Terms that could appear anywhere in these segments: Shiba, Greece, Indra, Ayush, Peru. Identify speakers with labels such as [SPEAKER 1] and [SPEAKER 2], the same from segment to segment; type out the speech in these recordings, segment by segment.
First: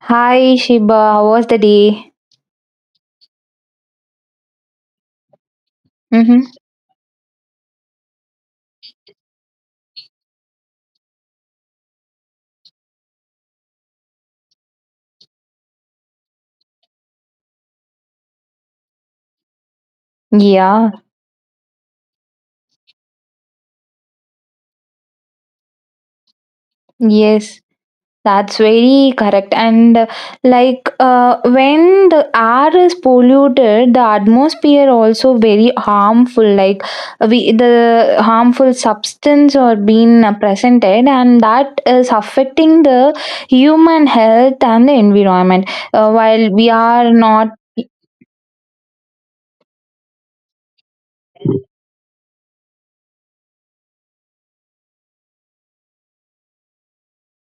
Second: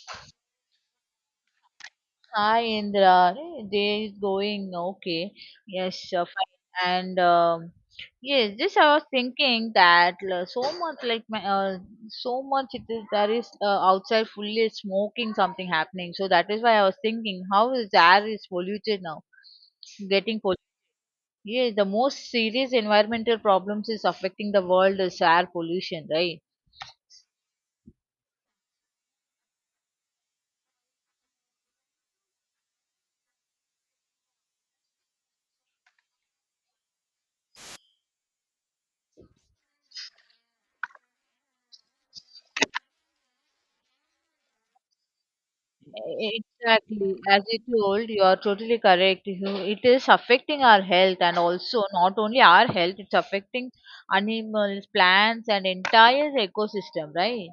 [SPEAKER 1] Hi Shiba, how was the day?
[SPEAKER 2] Hi Indra, Hey, day is going okay. Yes,
[SPEAKER 1] Mm-hmm.
[SPEAKER 2] fine. And yes, just I was thinking that so much like my so much it is there is outside fully smoking something happening. So that is why I was thinking how is the air is polluted now, getting polluted.
[SPEAKER 1] Yeah,
[SPEAKER 2] Yes, the most serious environmental problems is affecting the world is air pollution, right?
[SPEAKER 1] yes, that's very correct. And like when the air is polluted, the atmosphere also very harmful. Like we the harmful substance are being presented, and that is affecting the human health and the environment. While we are
[SPEAKER 2] Exactly. As
[SPEAKER 1] not.
[SPEAKER 2] you told, you are totally correct. It is affecting our health and also not only our health, it's affecting animals, plants, and entire ecosystem, right?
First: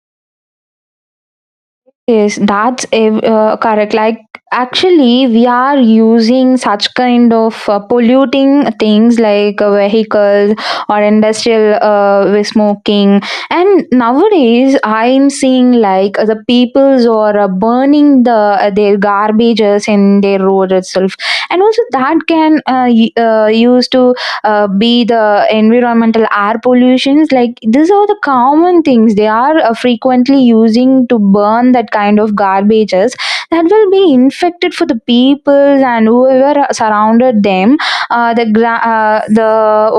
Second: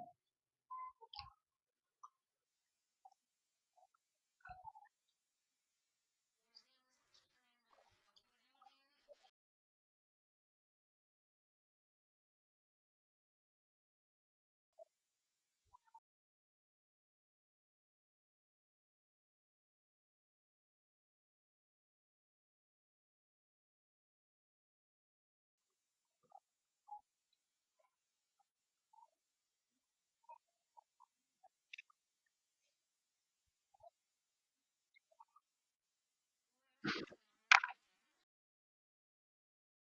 [SPEAKER 1] Yes, that's correct. Like, actually, we are using such kind of polluting things like vehicles or industrial with smoking. And nowadays, I'm seeing like the peoples are burning the their garbages in their road itself, and also that can used to be the environmental air pollutions like these are the common things they are frequently using to burn that kind of garbages that will be infected for the people and whoever are surrounded them, the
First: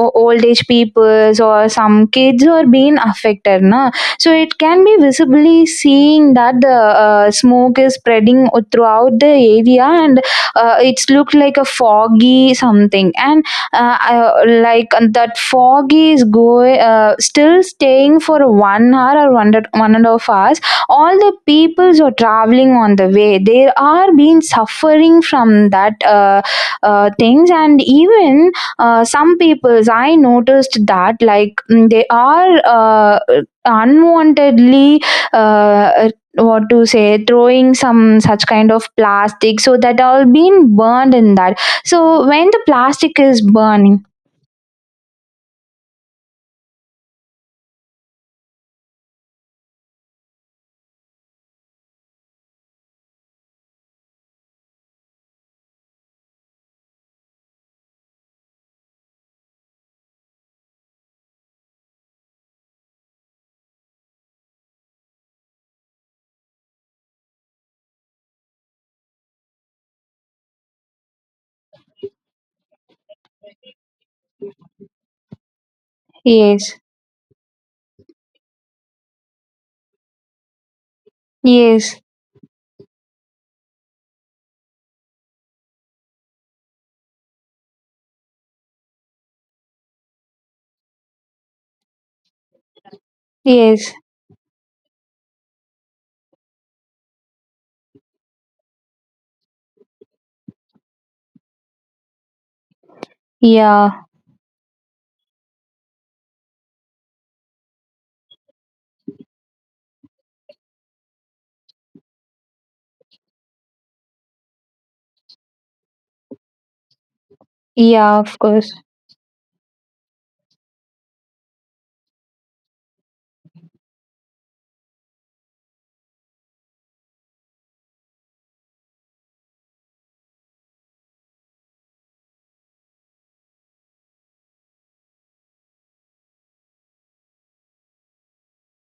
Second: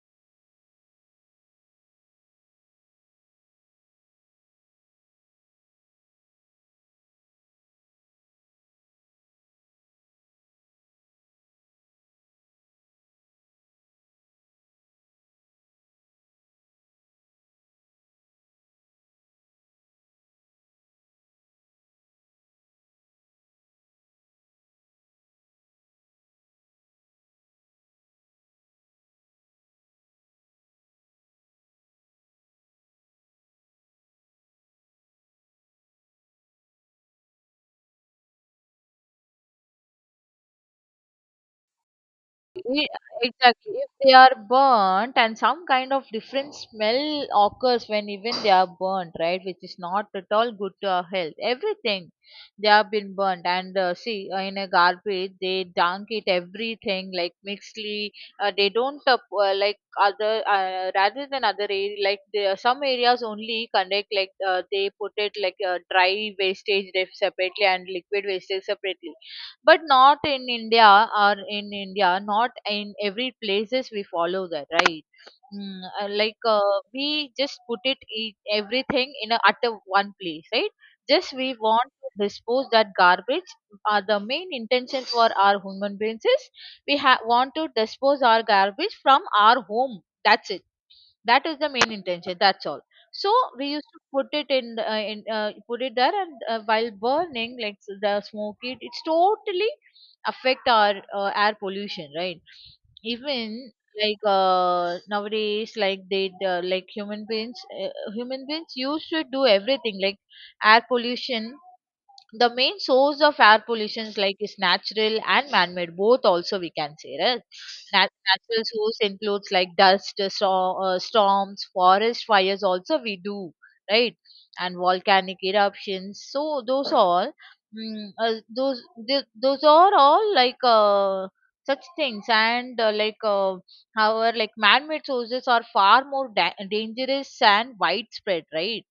[SPEAKER 1] old age peoples or some kids are being affected, na? So it can be visibly seeing that the smoke is spreading throughout the area, and it's looked like a foggy something. And like that fog is going still staying for 1 hour or 1.5 hours. All the peoples are traveling on the way, they are being suffering from that things. And even some peoples I noticed that like they are uh, unwantedly, uh, what to say, throwing some such kind of plastic, so that all been burned in that. So when the
[SPEAKER 2] E-
[SPEAKER 1] plastic is
[SPEAKER 2] Exactly. If
[SPEAKER 1] burning,
[SPEAKER 2] they are burnt and some kind of different smell occurs when even they are burnt, right, which is not at all good to our health. Everything they have been burnt and see in a garbage they dunk it everything like mixedly. They don't like other rather than other area, like there are some areas only conduct like they put it like dry wastage they separately and liquid wastage separately, but not in India. Or in India not in every places we follow that, right? mm, uh, like uh,
[SPEAKER 1] yes,
[SPEAKER 2] we just put it everything in at a one place, right? Just we want
[SPEAKER 1] yes,
[SPEAKER 2] to dispose that garbage. The main intention for our human beings is we want to dispose our garbage from our home. That's it. That is the main intention. That's all. So we used
[SPEAKER 1] yes,
[SPEAKER 2] to put it in put it there. And while burning like the smoke it's totally affect our air pollution, right? Even
[SPEAKER 1] yeah,
[SPEAKER 2] like nowadays like they like human beings used to do everything like air pollution. The main source of air pollution like is natural and man-made, both also we can say, right?
[SPEAKER 1] yeah, of
[SPEAKER 2] Natural
[SPEAKER 1] course,
[SPEAKER 2] source includes like storms, forest fires also we do, right? And volcanic eruptions, so those all, those are all like such things. And however like man-made sources are far more dangerous and widespread, right?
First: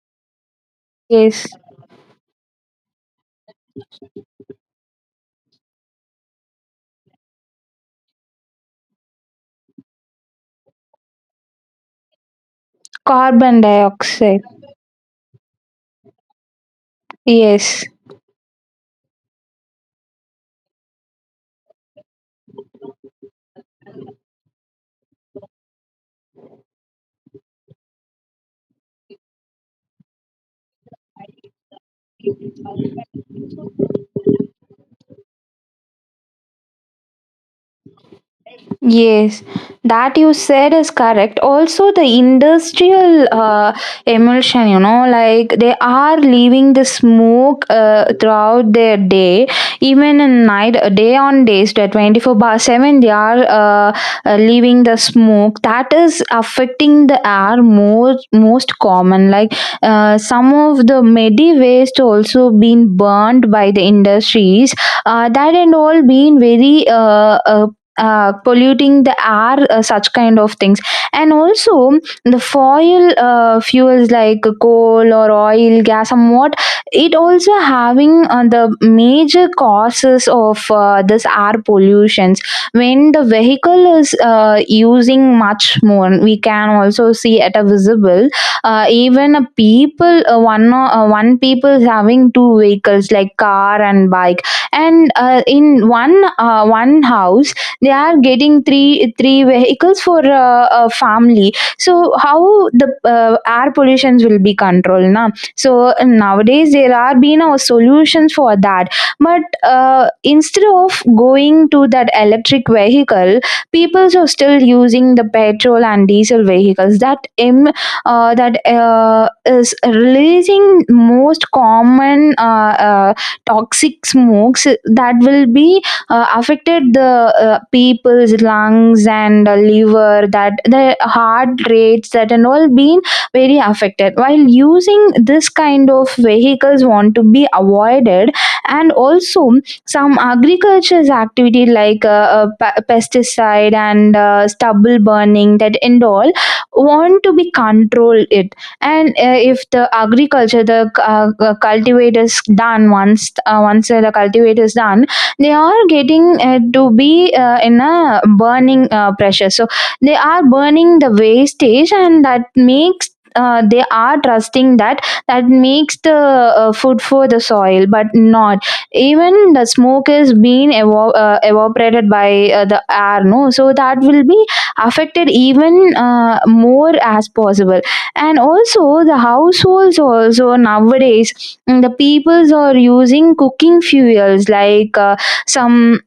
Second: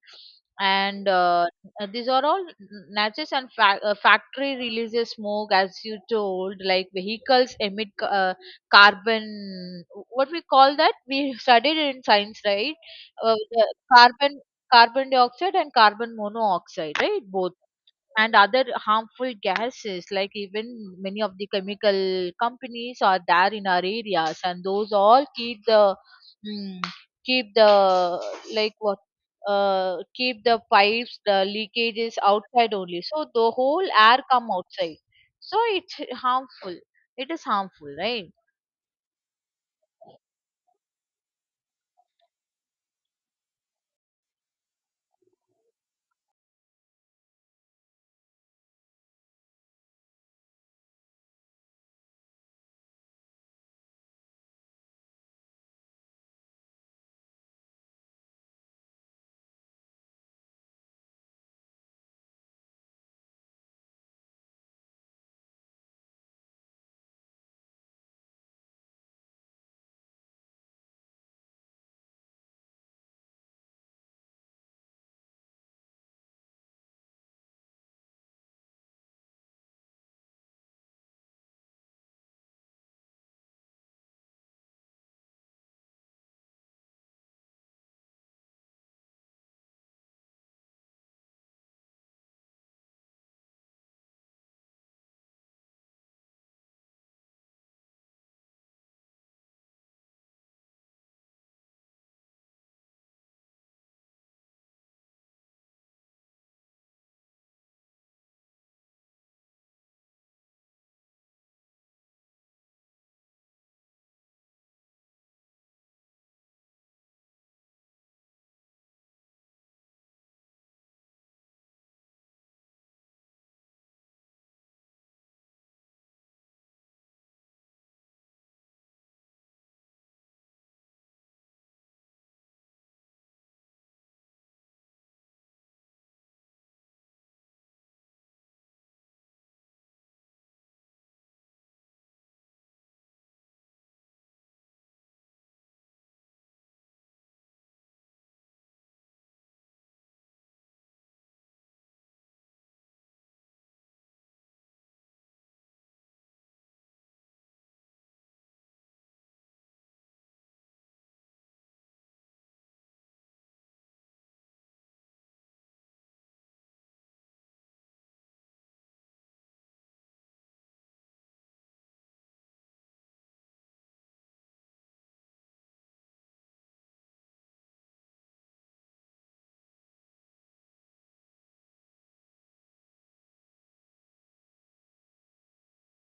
[SPEAKER 2] And
[SPEAKER 1] yes.
[SPEAKER 2] these are all nature's and factory releases smoke, as you told, like vehicles emit carbon, what we call that we studied in science, right? uh,
[SPEAKER 1] Carbon
[SPEAKER 2] the carbon
[SPEAKER 1] dioxide,
[SPEAKER 2] carbon dioxide and carbon monoxide, right? Both.
[SPEAKER 1] yes.
[SPEAKER 2] And other harmful gases, like even many of the chemical companies are there in our areas, and those all keep the mm, keep the like what keep the pipes, the leakages outside only, so the whole air come outside. So it's harmful. It is harmful, right?
[SPEAKER 1] Yes, that you said is correct. Also, the industrial emulsion, you know, like they are leaving the smoke throughout their day, even in night, day on days, that 24 bar 7, they are leaving the smoke. That is affecting the air more, most common. Like some of the medi waste also been burned by the industries, that and all being very uh, polluting the air, such kind of things. And also the foil fuels like coal or oil gas somewhat, it also having the major causes of this air pollutions. When the vehicle is using much more, we can also see at a visible, even a people, one people having two vehicles like car and bike, and in one house they are getting three vehicles for a family. So how the air pollutions will be controlled now? So nowadays there are been solutions for that, but instead of going to that electric vehicle, people are still using the petrol and diesel vehicles, that is releasing most common toxic smokes that will be affected the people's lungs and liver, that the heart rates, that and all been very affected. While using this kind of vehicles want to be avoided, and also some agriculture's activity like pesticide and stubble burning, that and all want to be controlled it. And if the agriculture the cultivators done once the cultivators done, they are getting to be in a burning pressure, so they are burning the wastage, and that makes, they are trusting that, that makes the food for the soil. But not even the smoke is being evaporated by the air, no, so that will be affected even more as possible. And also the households also nowadays, the peoples are using cooking fuels like some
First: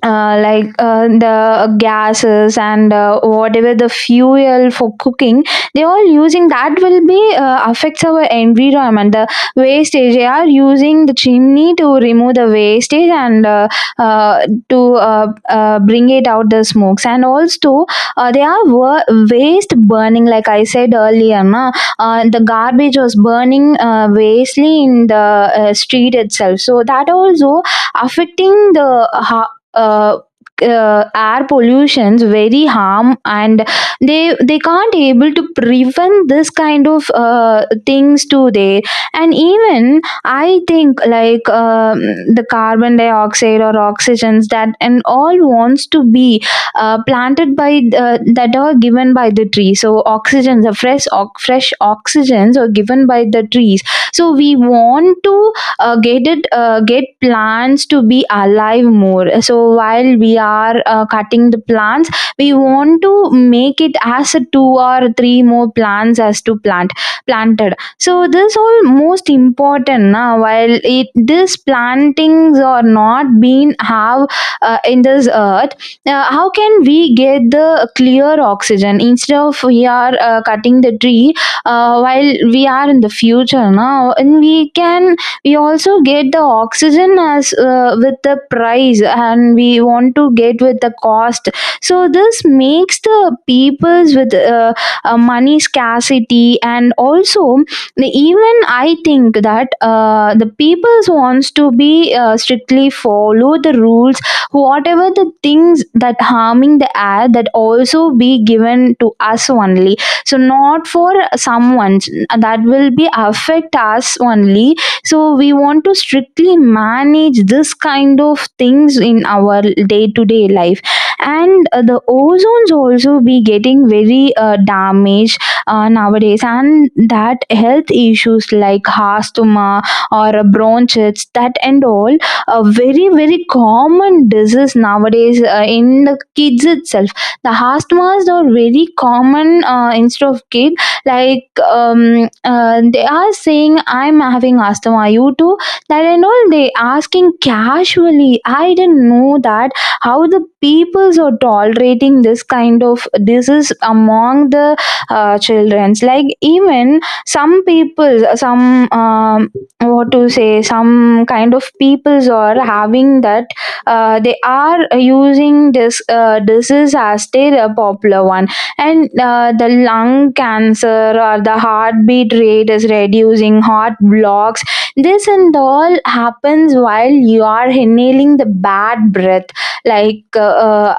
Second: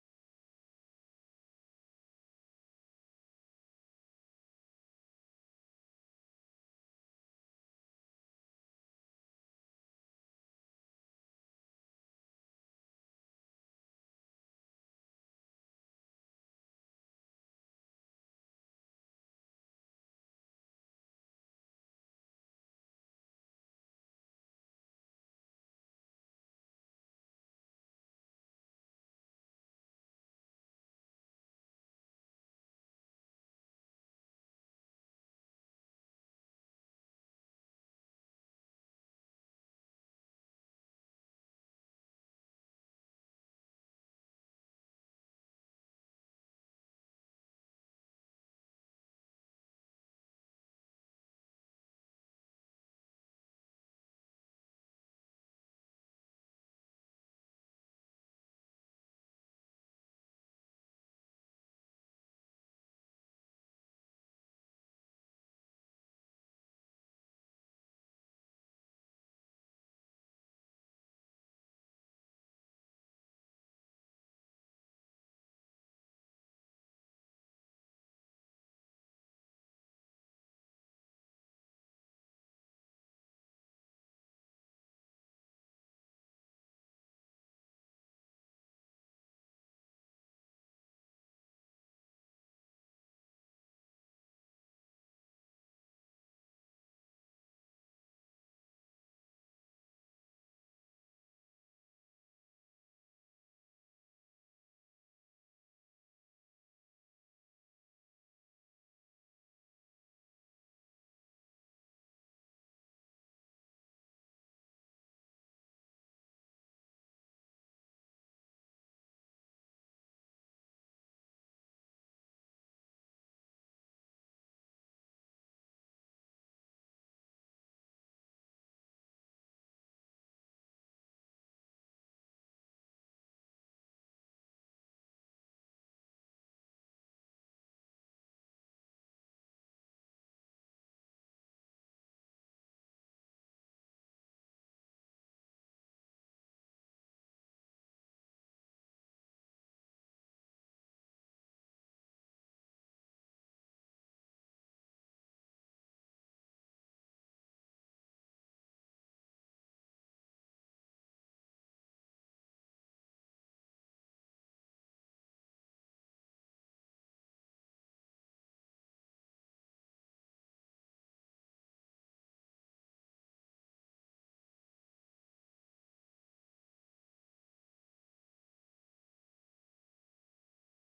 [SPEAKER 1] like the gases and whatever the fuel for cooking they all using, that will be affects our environment. The wastage, they are using the chimney to remove the wastage, and uh, to bring it out the smokes. And also they are waste burning, like I said earlier, na, the garbage was burning wastely in the street itself. So that also affecting the uh, uh, air pollutions very harm, and they can't able to prevent this kind of things to there. And even I think like the carbon dioxide or oxygens, that and all wants to be planted by the, that are given by the tree. So oxygens, the fresh oxygens are given by the trees. So we want to gated get plants to be alive more. So while we are cutting the plants, we want to make it as a two or three more plants as to plant planted. So this all most important now, while it this plantings are not being have in this earth, how can we get the clear oxygen, instead of we are cutting the tree? While we are in the future now, and we can, we also get the oxygen as with the price, and we want to get with the cost. So this makes the peoples with money scarcity. And also even I think that the peoples wants to be strictly follow the rules. Whatever the things that harming the air, that also be given to us only, so not for someone. That will be affect us only. So we want to strictly manage this kind of things in our day to day life. And the ozones also be getting very damaged nowadays, and that health issues like asthma or bronchitis, that and all a very very common disease nowadays in the kids itself. The asthmas are very common instead of kid. Like they are saying, "I'm having asthma, are you too?" That and all they asking casually. I didn't know that how the peoples are tolerating this kind of disease among the children's. Like even some people, some what to say, some kind of peoples are having that, they are using this disease as their popular one. And the lung cancer or the heartbeat rate is reducing, heart blocks, this and all happens while you are inhaling the bad breath. Like uh,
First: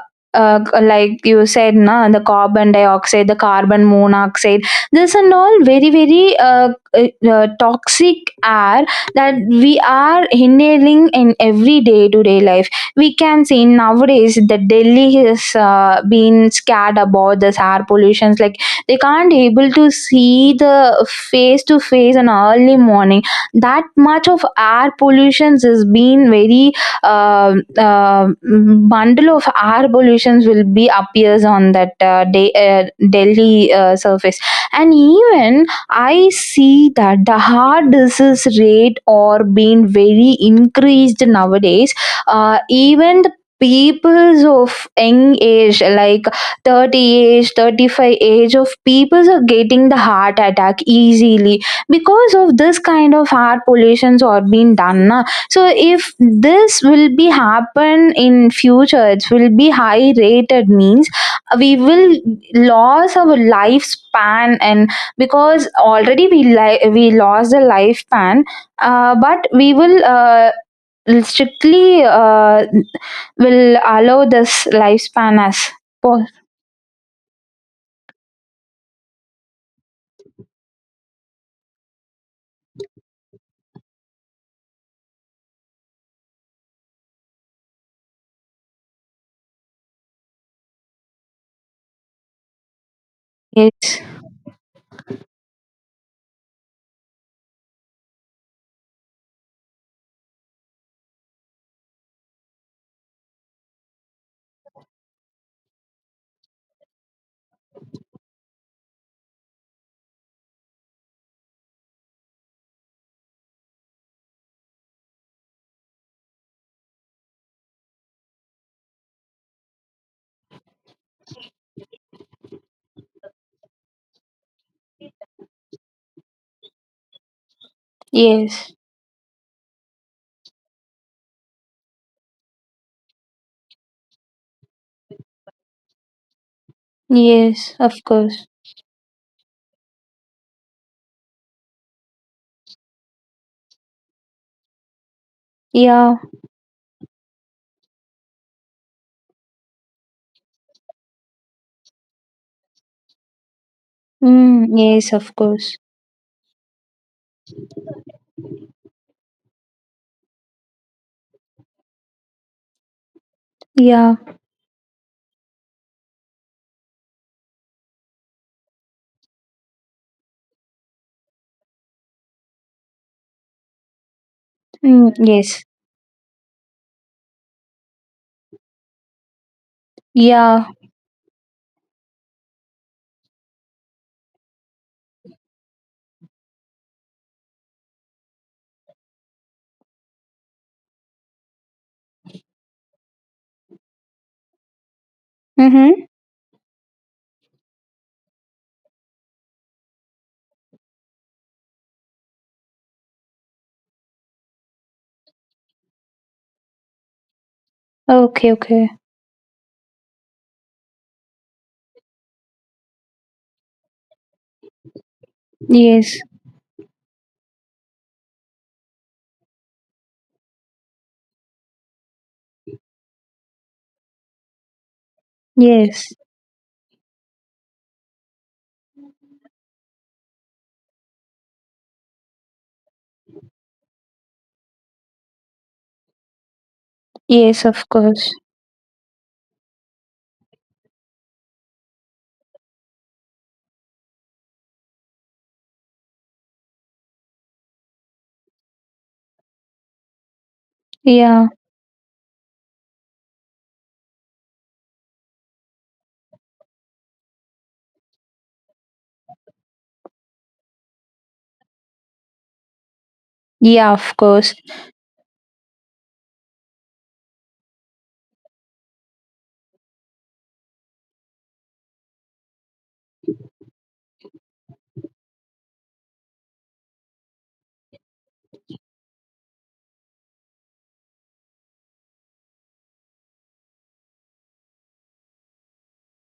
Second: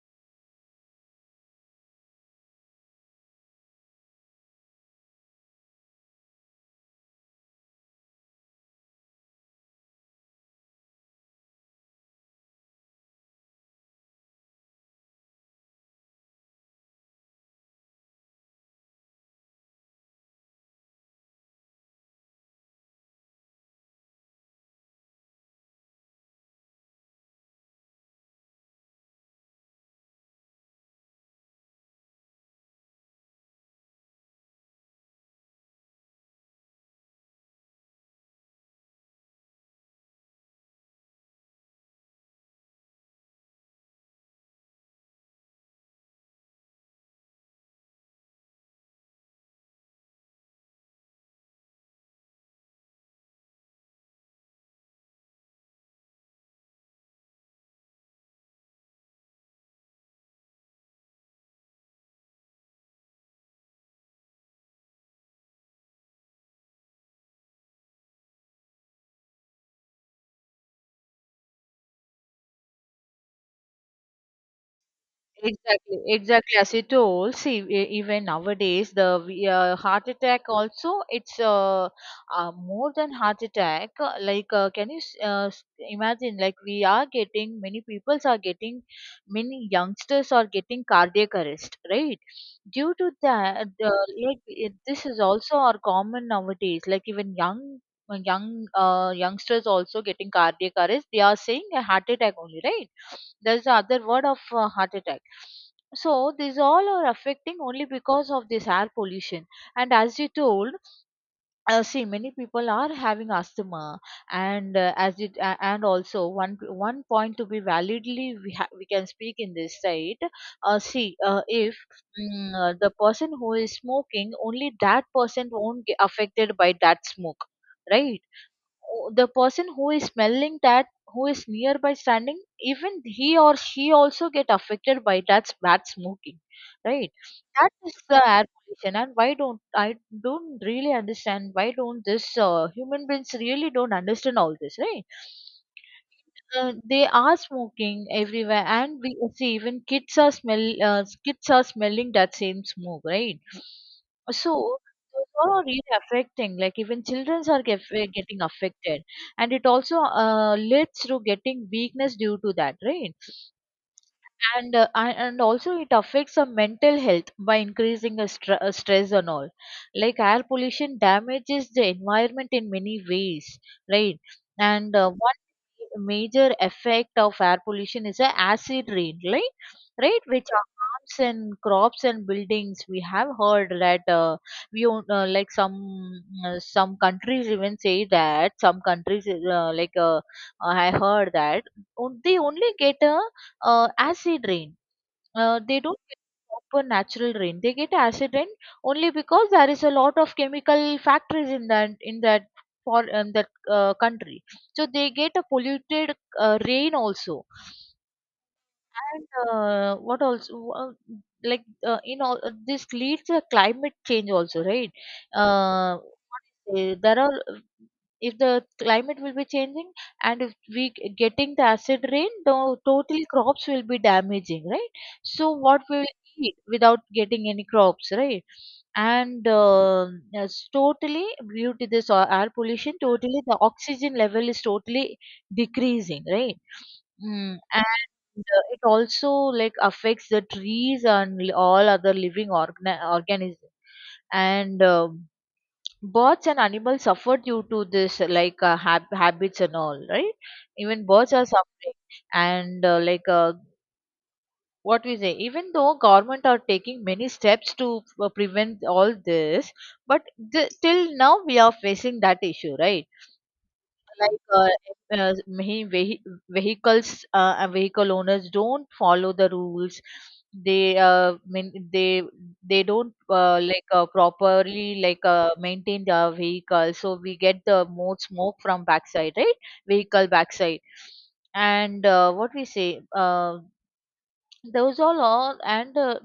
[SPEAKER 1] uh, uh, like you said, na, the carbon dioxide, the carbon monoxide, this and all very very toxic air that we are inhaling in every day to day life. We can see nowadays that Delhi is being scared about this air pollutions. Like they can't able to see the face to face in early morning. That much of air pollutions is being very uh, uh, bundle of air pollutions will be appears on that day, Delhi surface. And even I see that the heart disease rate are being very increased nowadays, even the peoples of young age like 30 age, 35 age of peoples are getting the heart attack easily because of this kind of air pollutions are being done, na. So if this will be happen in future, it will be high rated means we will lose our lifespan. And because already we lost the lifespan, but we will strictly will allow this lifespan as
[SPEAKER 2] Exactly,
[SPEAKER 1] possible.
[SPEAKER 2] exactly. As you told, see, even nowadays, heart attack also, it's more than heart attack. Like, can you imagine? Like, we are getting, many peoples are getting, many youngsters are getting cardiac arrest, right? Due to that,
[SPEAKER 1] Yes,
[SPEAKER 2] like this is also our common nowadays. Like, even youngsters also getting cardiac arrest. They are saying a heart attack only, right? That's the other word of heart attack. So these all are affecting only because of this air pollution. And as you told, see many people are having asthma, and as it and also one point to be validly we can speak in this side. See if the person who is smoking, only that person won't get affected by that smoke, right?
[SPEAKER 1] yes,
[SPEAKER 2] The person who is smelling that, who is nearby standing, even he or she also get affected by that bad smoking, right? That
[SPEAKER 1] yes, of
[SPEAKER 2] is the air
[SPEAKER 1] course,
[SPEAKER 2] pollution. And why don't I don't really understand, why don't this human beings really don't understand all this, right?
[SPEAKER 1] yeah.
[SPEAKER 2] They are smoking everywhere, and we see even kids are smell. Kids are smelling that same smoke, right? So
[SPEAKER 1] Mm, yes, of
[SPEAKER 2] those all are
[SPEAKER 1] course,
[SPEAKER 2] really affecting. Like even childrens are getting affected, and it also leads to getting weakness due to that, right?
[SPEAKER 1] yeah.
[SPEAKER 2] And also, it affects our mental health by increasing a stress and all, like air pollution damages the environment in many ways, right? And
[SPEAKER 1] Mm,
[SPEAKER 2] one
[SPEAKER 1] yes,
[SPEAKER 2] major effect of air pollution is a acid rain, right, which
[SPEAKER 1] yeah.
[SPEAKER 2] harms and crops and buildings. We have heard that we own, like some countries even say that some countries uh, like uh, I heard that they only get a acid rain. They
[SPEAKER 1] Mm-hmm.
[SPEAKER 2] don't get proper natural rain. They get acid rain only because there is a lot of chemical factories in that country. So they get a polluted rain also.
[SPEAKER 1] Okay, okay.
[SPEAKER 2] And what also, like, this leads to climate change also, right? Uh,
[SPEAKER 1] Yes,
[SPEAKER 2] what is there are, if the climate will be changing, and if getting the acid rain, the totally crops will be damaging, right? So what we
[SPEAKER 1] yes,
[SPEAKER 2] will eat without getting any crops, right? and yes, totally due to this air pollution, totally the oxygen level is totally decreasing, right? Mm.
[SPEAKER 1] yes, of course,
[SPEAKER 2] The it also like affects the trees and all other living organisms. And um birds and animals suffer due to this habits and all, right? Even birds are
[SPEAKER 1] yeah.
[SPEAKER 2] suffering. And what we say, even though government are taking many steps to prevent all this, but till now we are facing that issue, right?
[SPEAKER 1] Yeah, of
[SPEAKER 2] like
[SPEAKER 1] course,
[SPEAKER 2] uh, uh, many vehi- vehicles and vehicle owners don't follow the rules. They uh, mean they they don't properly maintain the vehicle, so we get the more smoke from backside, right? Vehicle backside. And what we say, those all are and uh,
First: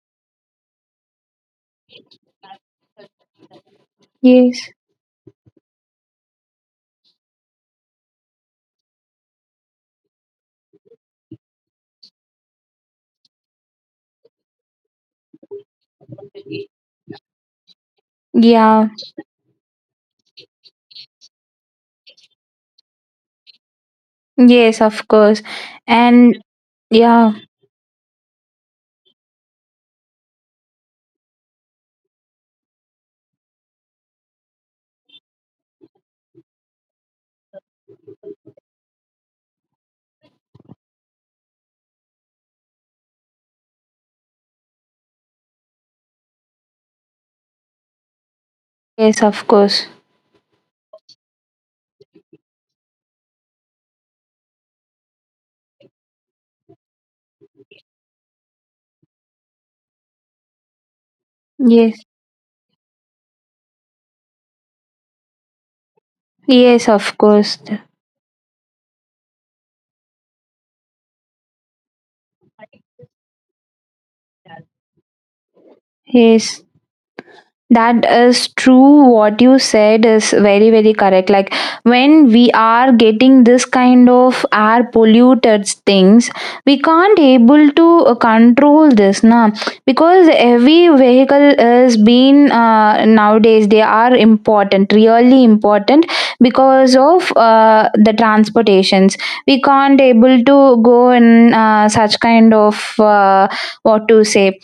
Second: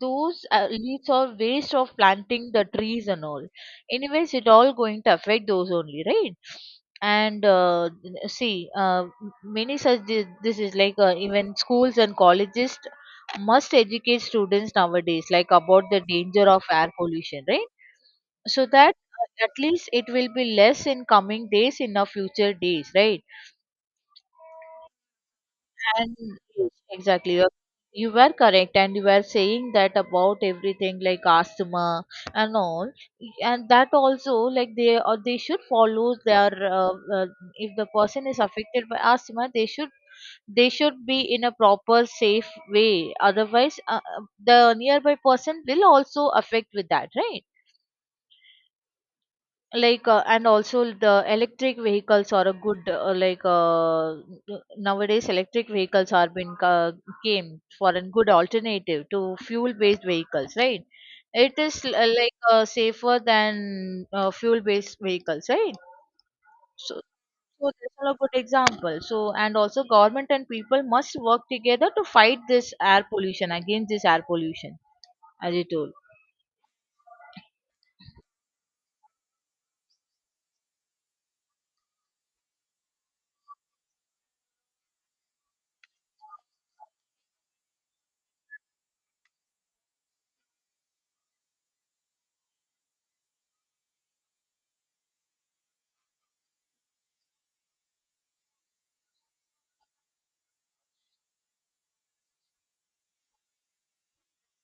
[SPEAKER 2] those leaves are waste of planting the trees and all. Anyways, it
[SPEAKER 1] yes,
[SPEAKER 2] all going to affect those only, right? See this is like even schools and colleges must educate students nowadays like about the danger of air pollution, right? So
[SPEAKER 1] yeah.
[SPEAKER 2] that at least it will be less in coming days, in our future days, right?
[SPEAKER 1] Yes, of course,
[SPEAKER 2] And
[SPEAKER 1] and
[SPEAKER 2] yes,
[SPEAKER 1] yeah,
[SPEAKER 2] exactly, you were correct, and you were saying that about everything like asthma and all, and that also, like, they should follow their uh, uh, if the person is affected by asthma, they should be in a proper safe way. Otherwise, the nearby person will also affect with that, right?
[SPEAKER 1] yes, of course,
[SPEAKER 2] Like, and also the electric vehicles are a good nowadays electric vehicles are been came for a good alternative to fuel based vehicles, right? It is
[SPEAKER 1] yes,
[SPEAKER 2] safer than fuel based vehicles, right?
[SPEAKER 1] yes,
[SPEAKER 2] so
[SPEAKER 1] of course,
[SPEAKER 2] so that's all a good example. And also government and people must work together to fight this air pollution, against this air pollution, as you told.
[SPEAKER 1] yes. That is true. What you said is very, very correct. Like when we are getting this kind of air polluted things, we can't able to control this, na? Because every vehicle is being nowadays they are important, really important because of the transportations. We can't able to go in such kind of what to say,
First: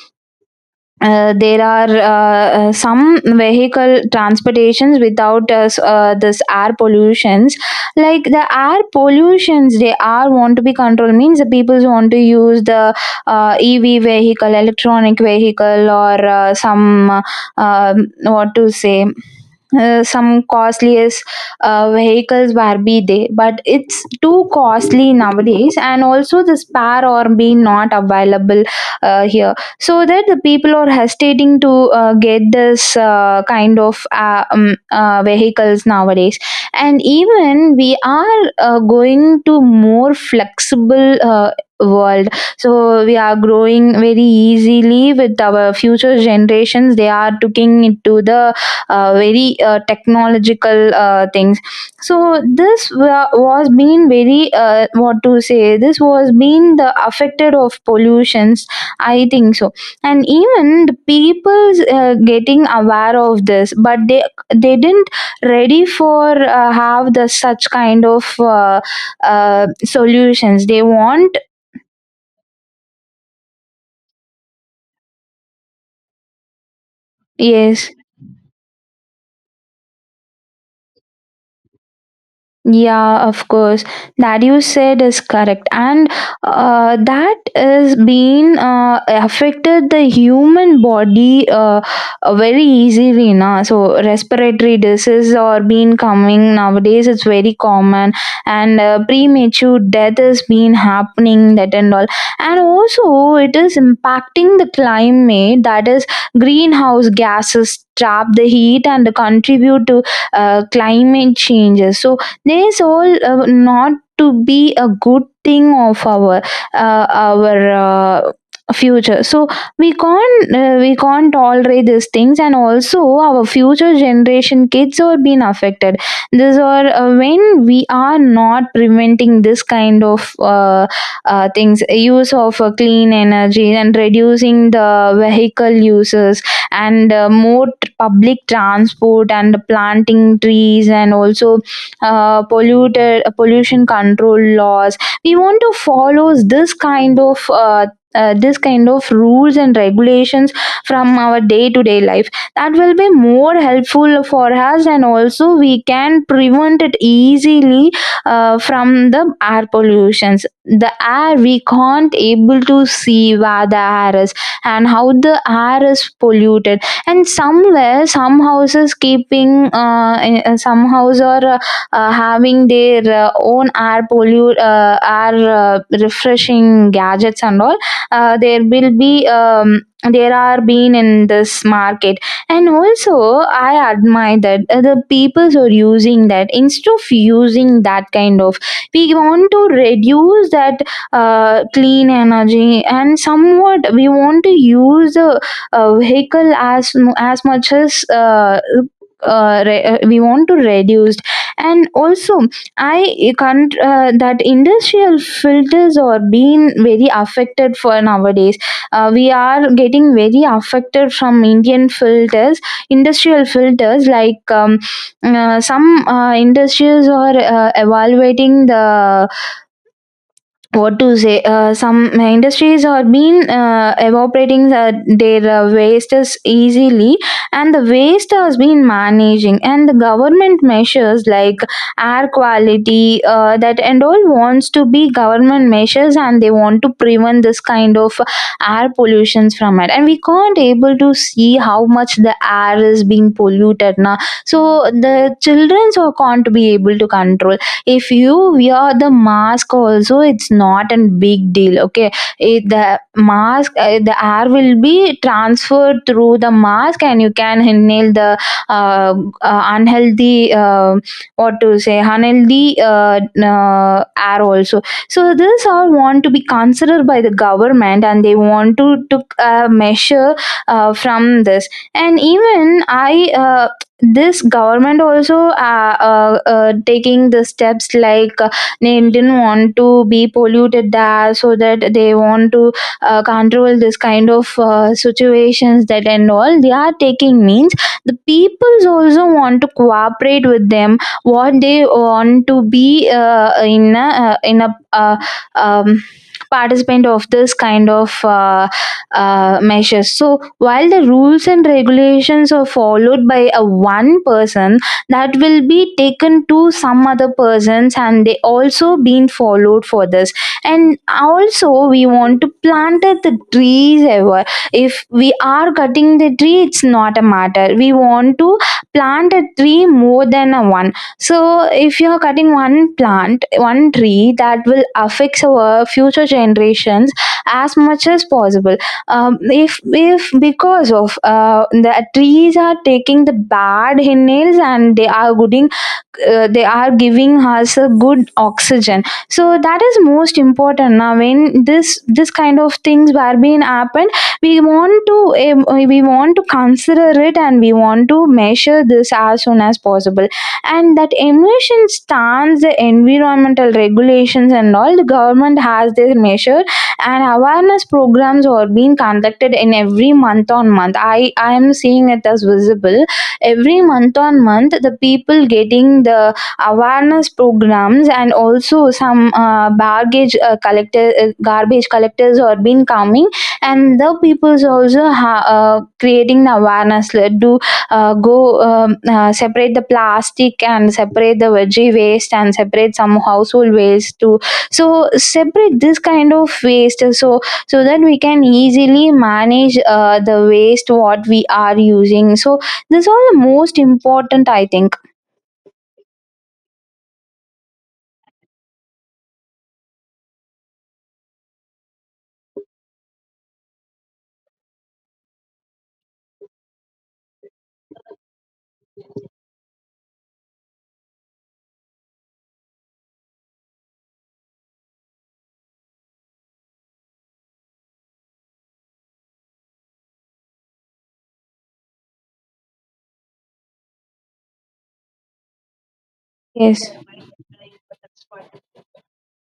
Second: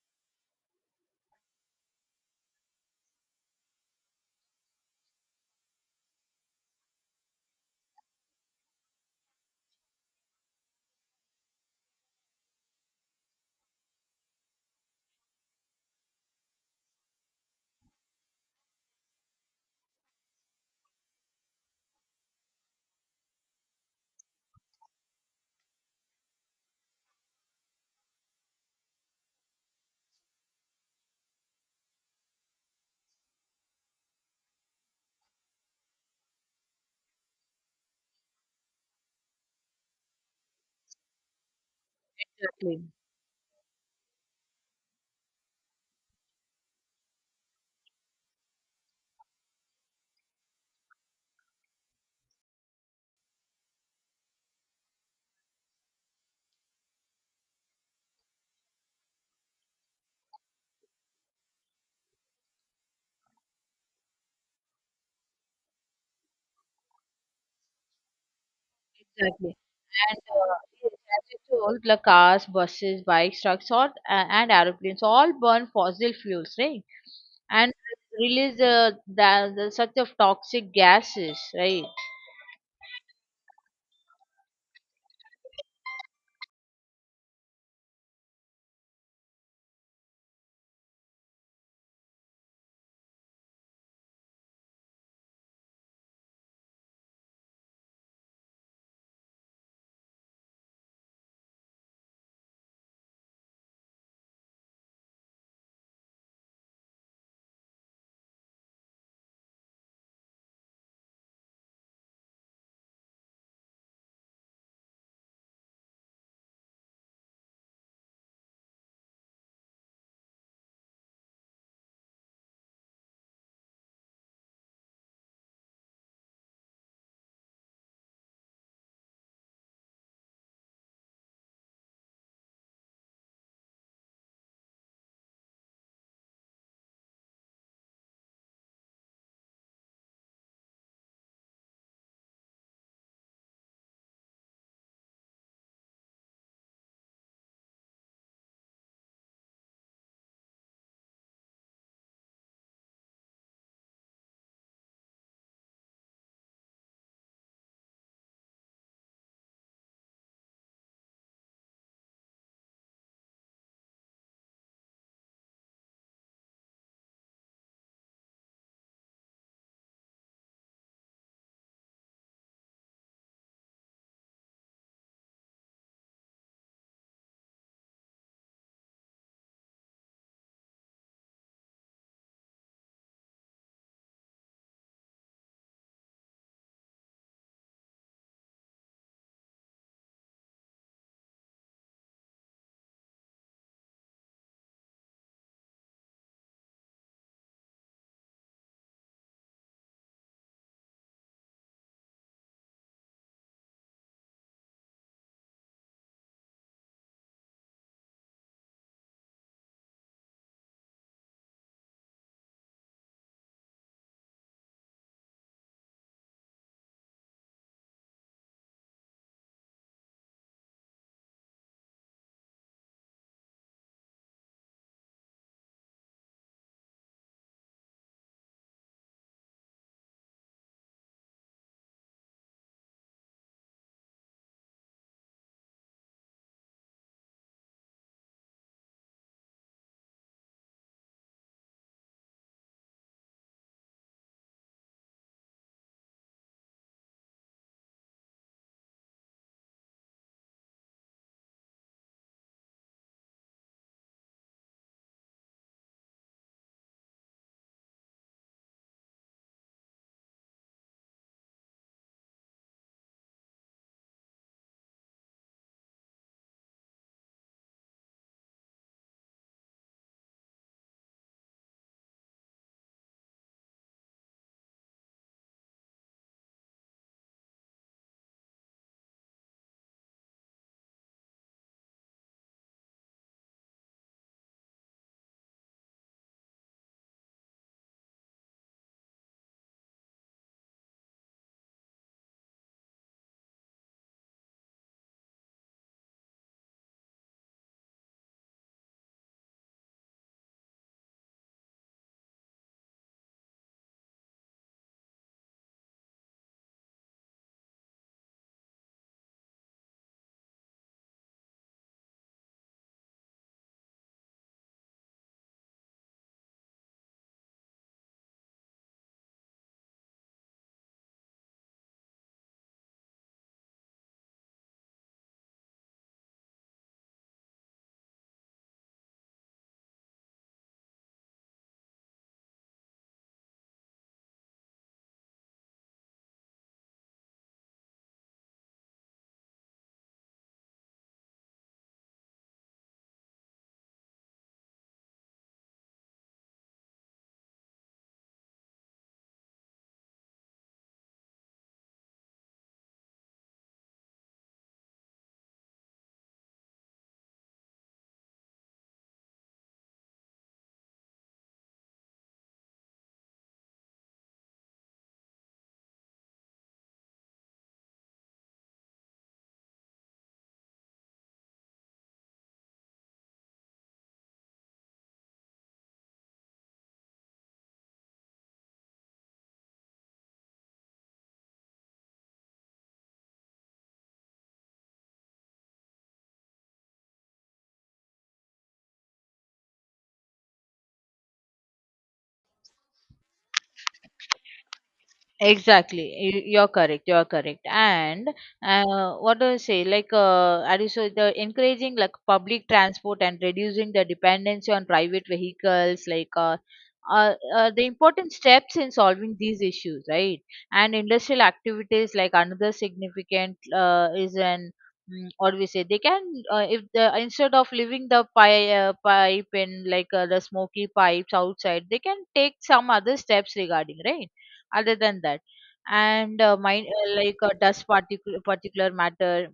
[SPEAKER 1] there are some vehicle transportations without us, this air pollutions. Like the air pollutions they are want to be controlled means the people want to use the ev vehicle electronic vehicle or some what to say some costliest vehicles were be there, but it's too costly nowadays, and also the spare or be not available here. So that the people are hesitating to get this kind of vehicles nowadays. And even we are going to more flexible world.
[SPEAKER 2] Exactly.
[SPEAKER 1] So we are growing very easily with our future generations. They are looking into the very technological things. So this was being very what to say, this was being the affected of pollutions, I think so. And even the people getting aware of this, but they didn't ready for have the such kind of
[SPEAKER 2] Exactly.
[SPEAKER 1] uh,
[SPEAKER 2] And
[SPEAKER 1] solutions they
[SPEAKER 2] yes, as
[SPEAKER 1] want.
[SPEAKER 2] you told, like cars, buses, bikes, trucks, or and aeroplanes all burn fossil fuels, right? And
[SPEAKER 1] Yes.
[SPEAKER 2] release the such of toxic gases, right?
[SPEAKER 1] Yeah, of course. That you said is correct. And that is being affected the human body very easily. Na? So, respiratory disease or being coming nowadays, it's very common. And premature death is being happening, that and all. And also, it is impacting the climate, that is, greenhouse gases trap the heat and contribute to climate changes. So, there is all not to be a good thing of our future. So we can't tolerate these things, and also our future generation kids are being affected. These are when we are not preventing this kind of things, use of clean energy and reducing the vehicle uses, and more public transport and planting trees, and also polluted pollution control laws. We want to follow this kind of rules and regulations from our day to day life, that will be more helpful for us, and also we can prevent it easily from the air pollutions. The air we can't able to see where the air is and how the air is polluted, and somewhere some houses keeping some houses are having their own air refreshing gadgets and all. There will be There are being in this market, and also I admire that the peoples are using that. Instead of using that kind of, we want to reduce that clean energy, and somewhat we want to use the vehicle as as much as we want to reduce. And also I can't that industrial filters are being very affected for nowadays. We are getting very affected from indian filters, industrial filters like some industries are evaluating the, what to say, some industries are been evaporating their wastes easily. And the waste has been managing, and the government measures like air quality that and all wants to be government measures, and they want to prevent this kind of air pollutions from it, and we can't able to see how much the air is being polluted now. So the children so can't be able to control. If you wear the mask also, it's not a big deal, okay? The mask, the air will be transferred through the mask, and you can inhale the uh, unhealthy, what to say, unhealthy air also. So this all want to be considered by the government, and they want to took a measure from this. And even I this government also taking the steps, like they didn't want to be polluted there, so that they want to control this kind of situations, that and all they are taking means. The peoples also want to cooperate with them, what they want to be in a um, participant of this kind of measures. So while the rules and regulations are followed by a one person, that will be taken to some other persons, and they also being followed for this. And also we want to plant the trees ever. If we are cutting the tree, it's not a matter, we want to plant a tree more than a one. So if you are cutting one, plant one tree, that will affect our future generations as much as possible. If because of the trees are taking the bad inhales, and they are gooding they are giving us a good oxygen. So that is most important now. When this kind of things were being happened, we want to we want to consider it, and we want to measure this as soon as possible. And that emission stands the environmental regulations and all. The government has their measures, and awareness programs are being conducted in every month on month. I am seeing it as visible every month on month, the people getting the awareness programs, and also some baggage collector garbage collectors are being coming. And the people's also creating the awareness, like do go, separate the plastic, and separate the veggie waste, and separate some household waste to. So separate this kind of waste so, so that we can easily manage the waste what we are using. So this all the most important, I think.
[SPEAKER 2] Exactly, you're correct. You're correct. And what do I say? Like, are you so the encouraging like public transport and reducing the dependency on private vehicles? Like, the important steps in solving these issues, right? And industrial activities, like, another significant is an, what we say they can, if the instead of leaving the pipe in like the smoky pipes outside, they can take some other steps regarding, right? Other than that. And mind,
[SPEAKER 1] Yes.
[SPEAKER 2] dust particle particular matter.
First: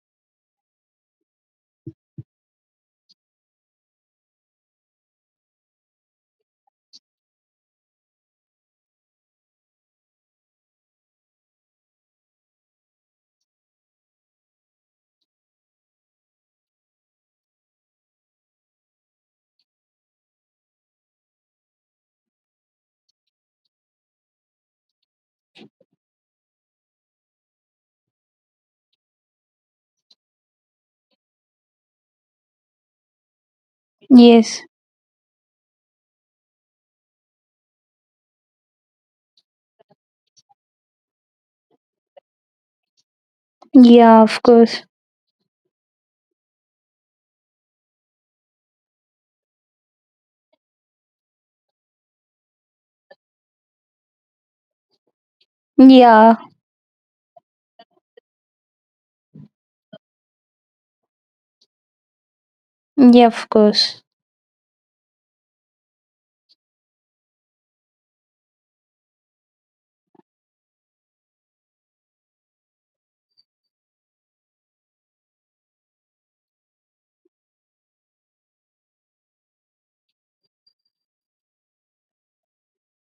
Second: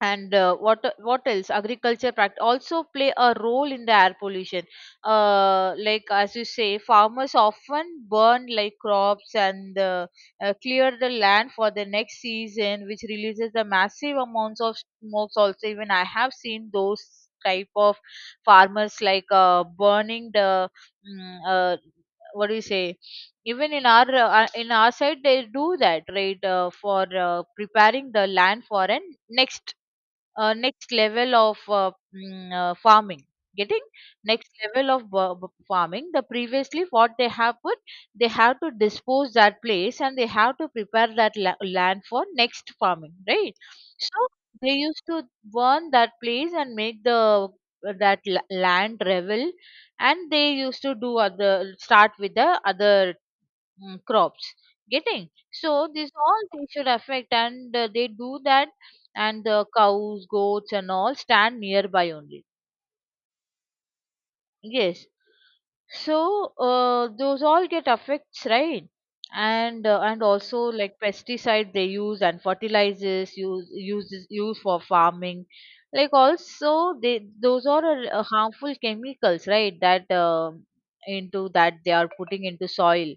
[SPEAKER 2] And what else, agriculture also play a role in the air pollution. Like, as you say, farmers often burn like crops and clear the land for the next season, which releases the massive amounts of smokes also. Even I have seen those type of farmers like burning the, mm, uh, what do you say, even in our side they do that, right? For preparing the land for an next next level of farming. Getting. Next
[SPEAKER 1] Yes.
[SPEAKER 2] level of farming. The previously what they have put, they have to dispose that place, and they have to prepare that land for next farming, right? So
[SPEAKER 1] Yeah, of
[SPEAKER 2] they
[SPEAKER 1] course.
[SPEAKER 2] used to burn that place and make the that land revel. And they used to do other, start with the other, crops. Getting. So this
[SPEAKER 1] Yeah.
[SPEAKER 2] all they should affect, and they do that. And the cows, goats and all stand nearby only,
[SPEAKER 1] Yeah, of course.
[SPEAKER 2] yes. So those all get affects, right? And also, like, pesticide they use and fertilizers use for farming, like, also they those are harmful chemicals, right? That, into that they are putting into soil.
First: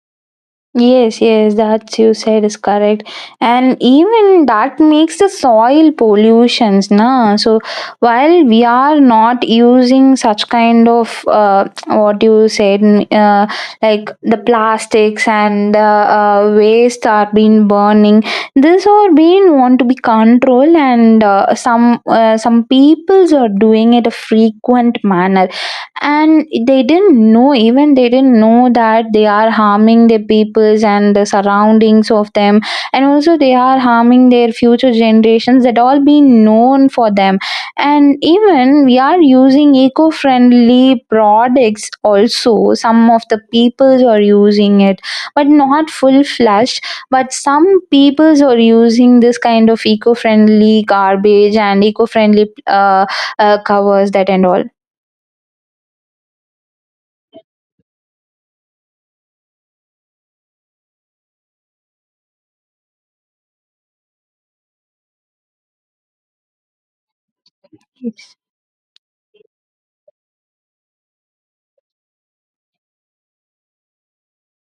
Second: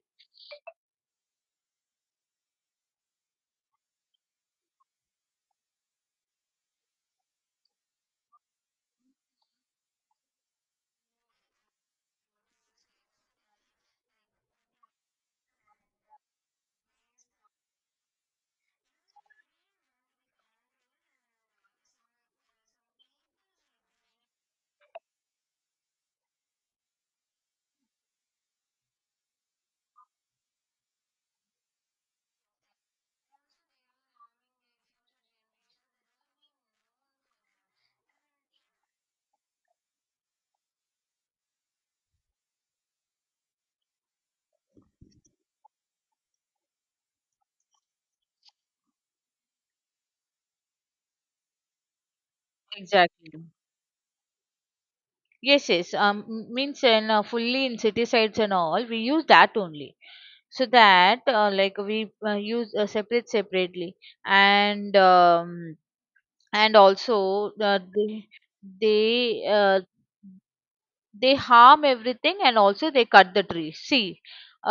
[SPEAKER 1] Yes, yes, that you said is correct. And even that makes the soil pollutions, na. So while we are not using such kind of what you said, like the plastics and waste are being burning. This are being want to be controlled, and some peoples are doing it a frequent manner, and they didn't know, even they didn't know that they are harming the peoples and the surroundings of them, and also they are harming their future generations, that all been known for them. And even we are using eco-friendly products also, some of the peoples are using it, but not full fledged. But some peoples are using this kind of eco-friendly garbage and eco-friendly
[SPEAKER 2] Exactly.
[SPEAKER 1] covers, that and all.
[SPEAKER 2] Yes, yes. Means in fully insecticides and all, we use that only. So that like we use separately, and and also they uh, they harm everything, and also they cut the trees, see.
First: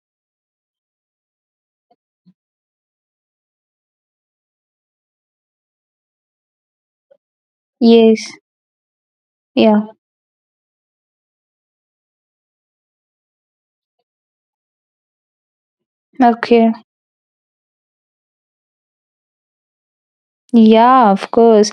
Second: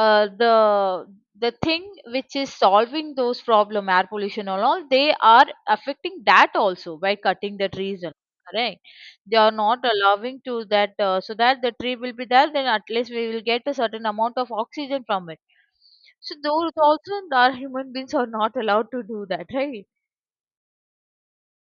[SPEAKER 2] Uh, the the thing which is solving those problem, air pollution and all, they are affecting that also, by cutting the trees and
[SPEAKER 1] Yes.
[SPEAKER 2] all, correct. They are not
[SPEAKER 1] Yeah.
[SPEAKER 2] allowing to that, so that the tree will be there, then at least we will get a certain amount of oxygen from it. So
[SPEAKER 1] Okay.
[SPEAKER 2] those also our human beings are not allowed to do that, right?
[SPEAKER 1] Yeah, of course.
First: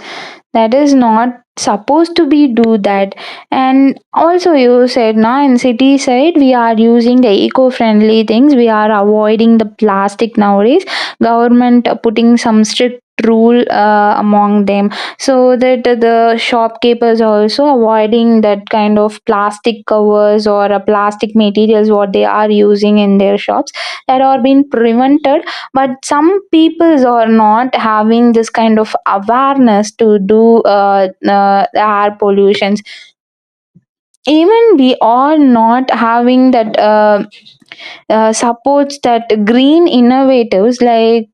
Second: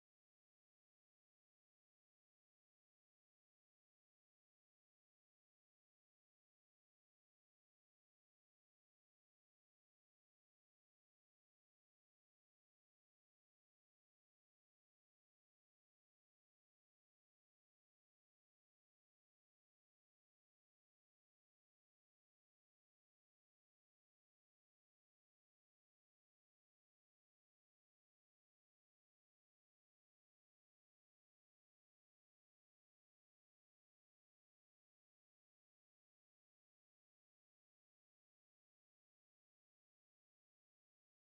[SPEAKER 1] That is not supposed to be do that. And also you said, now in city side we are using the eco-friendly things. We are avoiding the plastic nowadays. Government putting some strict rule among them, so that the shopkeepers also avoiding that kind of plastic covers or plastic materials what they are using in their shops, that are being prevented. But some peoples are not having this kind of awareness to do air pollutions. Even we are not having that supports, that green innovatives, like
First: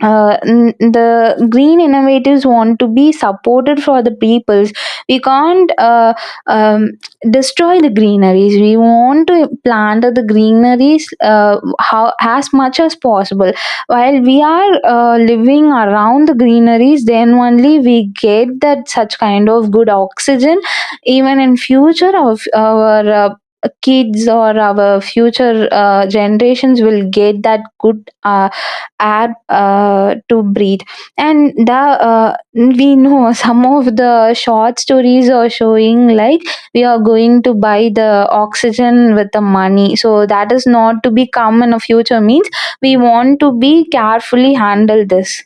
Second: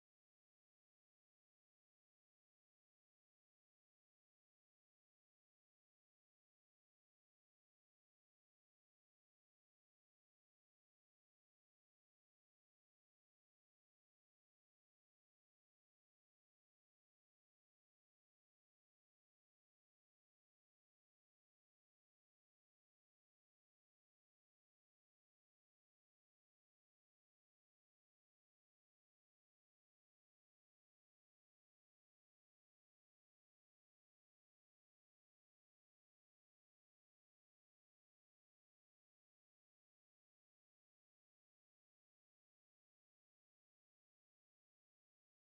[SPEAKER 1] the green innovators want to be supported for the peoples. We can't um, destroy the greeneries, we want to plant the greeneries how as much as possible. While we are living around the greeneries, then only we get that such kind of good oxygen. Even in future of our kids or our future generations will get that good air to breathe. And the we know some of the short stories are showing, like, we are going to buy the oxygen with the money. So that is not to be come in a future means. We want to be carefully handle this,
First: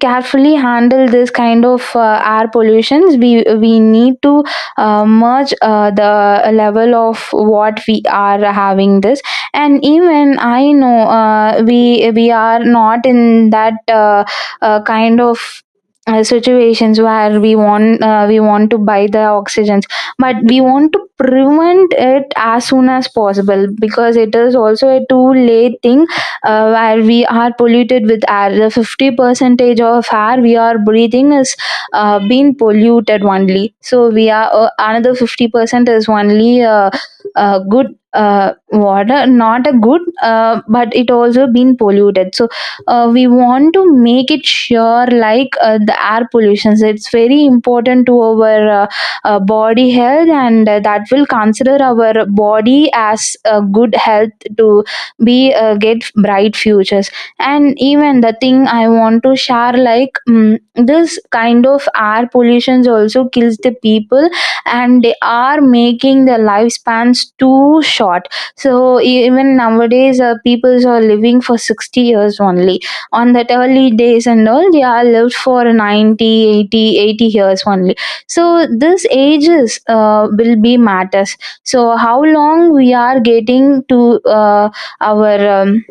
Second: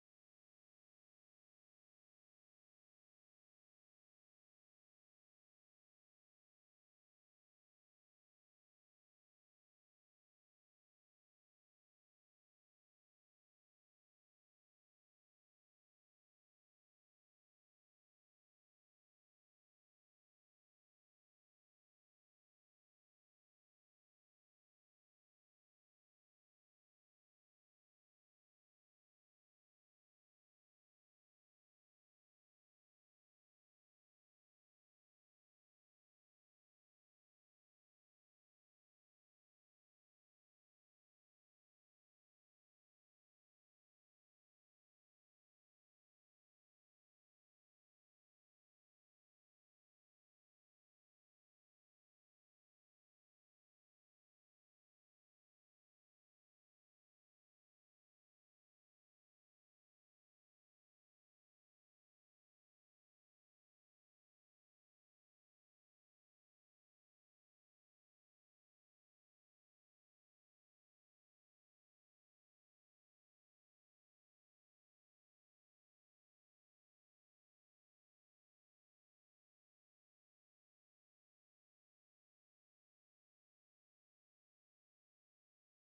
[SPEAKER 1] carefully handle this kind of air pollutions. We need to merge the level of what we are having this. And even I know we are not in that kind of situations where we want to buy the oxygens. But we want to prevent it as soon as possible, because it is also a too late thing where we are polluted with air. The 50 percentage of air we are breathing is being polluted only. So we are another 50% is only good water, not a good, but it also been polluted. So we want to make it sure, like, the air pollution. So it's very important to our body health, and that will consider our body as a good health to be get bright futures. And even the thing I want to share, like, this kind of air pollutions also kills the people, and they are making their lifespans too short. So even nowadays people are living for 60 years only. On that early days and all, they are lived for 90, 80, 80 years only. So this ages will be matters. So how long we are getting to our um,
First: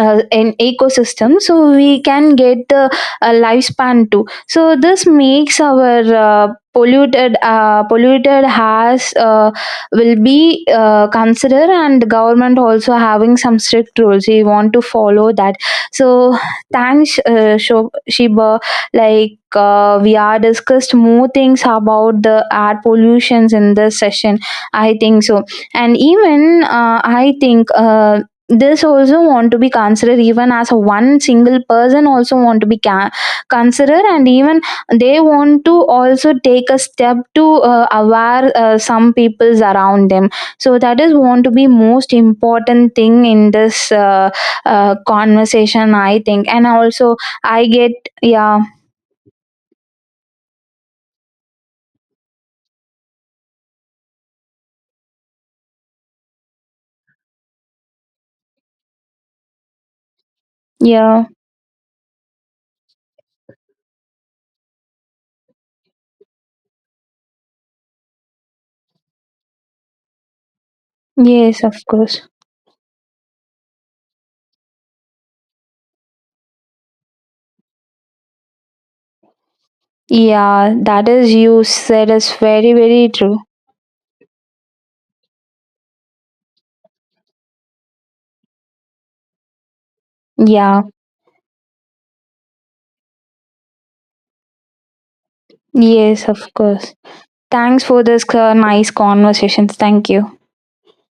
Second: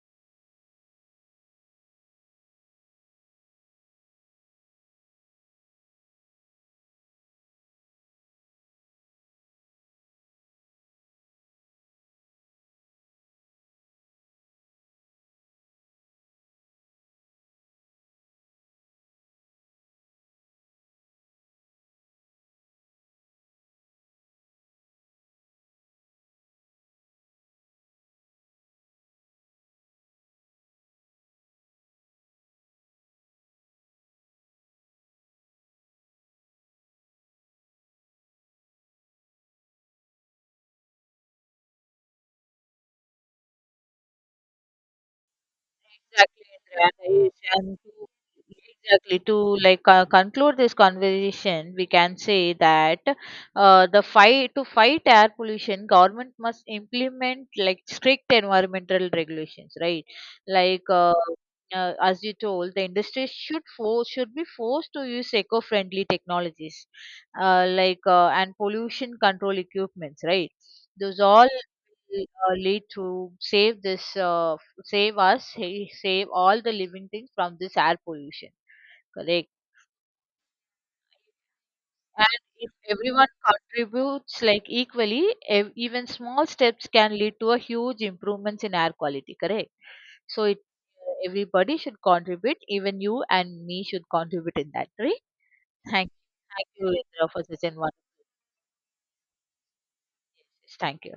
[SPEAKER 1] uh, in ecosystem, so we can get the lifespan too. So this makes our polluted has will be considered. And the government also having some strict rules, we want to follow that. So thanks, Shiba. Like, we are discussed more things about the air pollutions in this session, I think so. And even I think this also want to be considered, even as a one single person also want to be considered, and even they want to also take a step to aware some peoples around them. So that is want to be most important thing in this conversation, I
[SPEAKER 2] Exactly,
[SPEAKER 1] think, and
[SPEAKER 2] Indra and
[SPEAKER 1] also
[SPEAKER 2] Ayush.
[SPEAKER 1] I
[SPEAKER 2] And to,
[SPEAKER 1] get. Yeah.
[SPEAKER 2] exactly to conclude this conversation, we can say that the fight to fight air pollution, government must implement like strict environmental regulations, right? Like.
[SPEAKER 1] Yeah.
[SPEAKER 2] As you told, the industry should be forced to use eco-friendly technologies, and pollution control equipments, right? Those all
[SPEAKER 1] Yes, of course.
[SPEAKER 2] will lead to save us save all the living things from this air pollution, correct.
[SPEAKER 1] Yeah, that is you said is
[SPEAKER 2] And if
[SPEAKER 1] very very
[SPEAKER 2] everyone
[SPEAKER 1] true.
[SPEAKER 2] contributes like equally, even small steps can lead to a huge improvements in air quality, correct. So it
[SPEAKER 1] Yeah.
[SPEAKER 2] Everybody should contribute, even you and me should contribute in that, right? thank,
[SPEAKER 1] Yes, of
[SPEAKER 2] Thank you,
[SPEAKER 1] course.
[SPEAKER 2] Indra, for such an
[SPEAKER 1] Thanks for this
[SPEAKER 2] wonderful.
[SPEAKER 1] nice conversations. Thank you.
[SPEAKER 2] Thank you.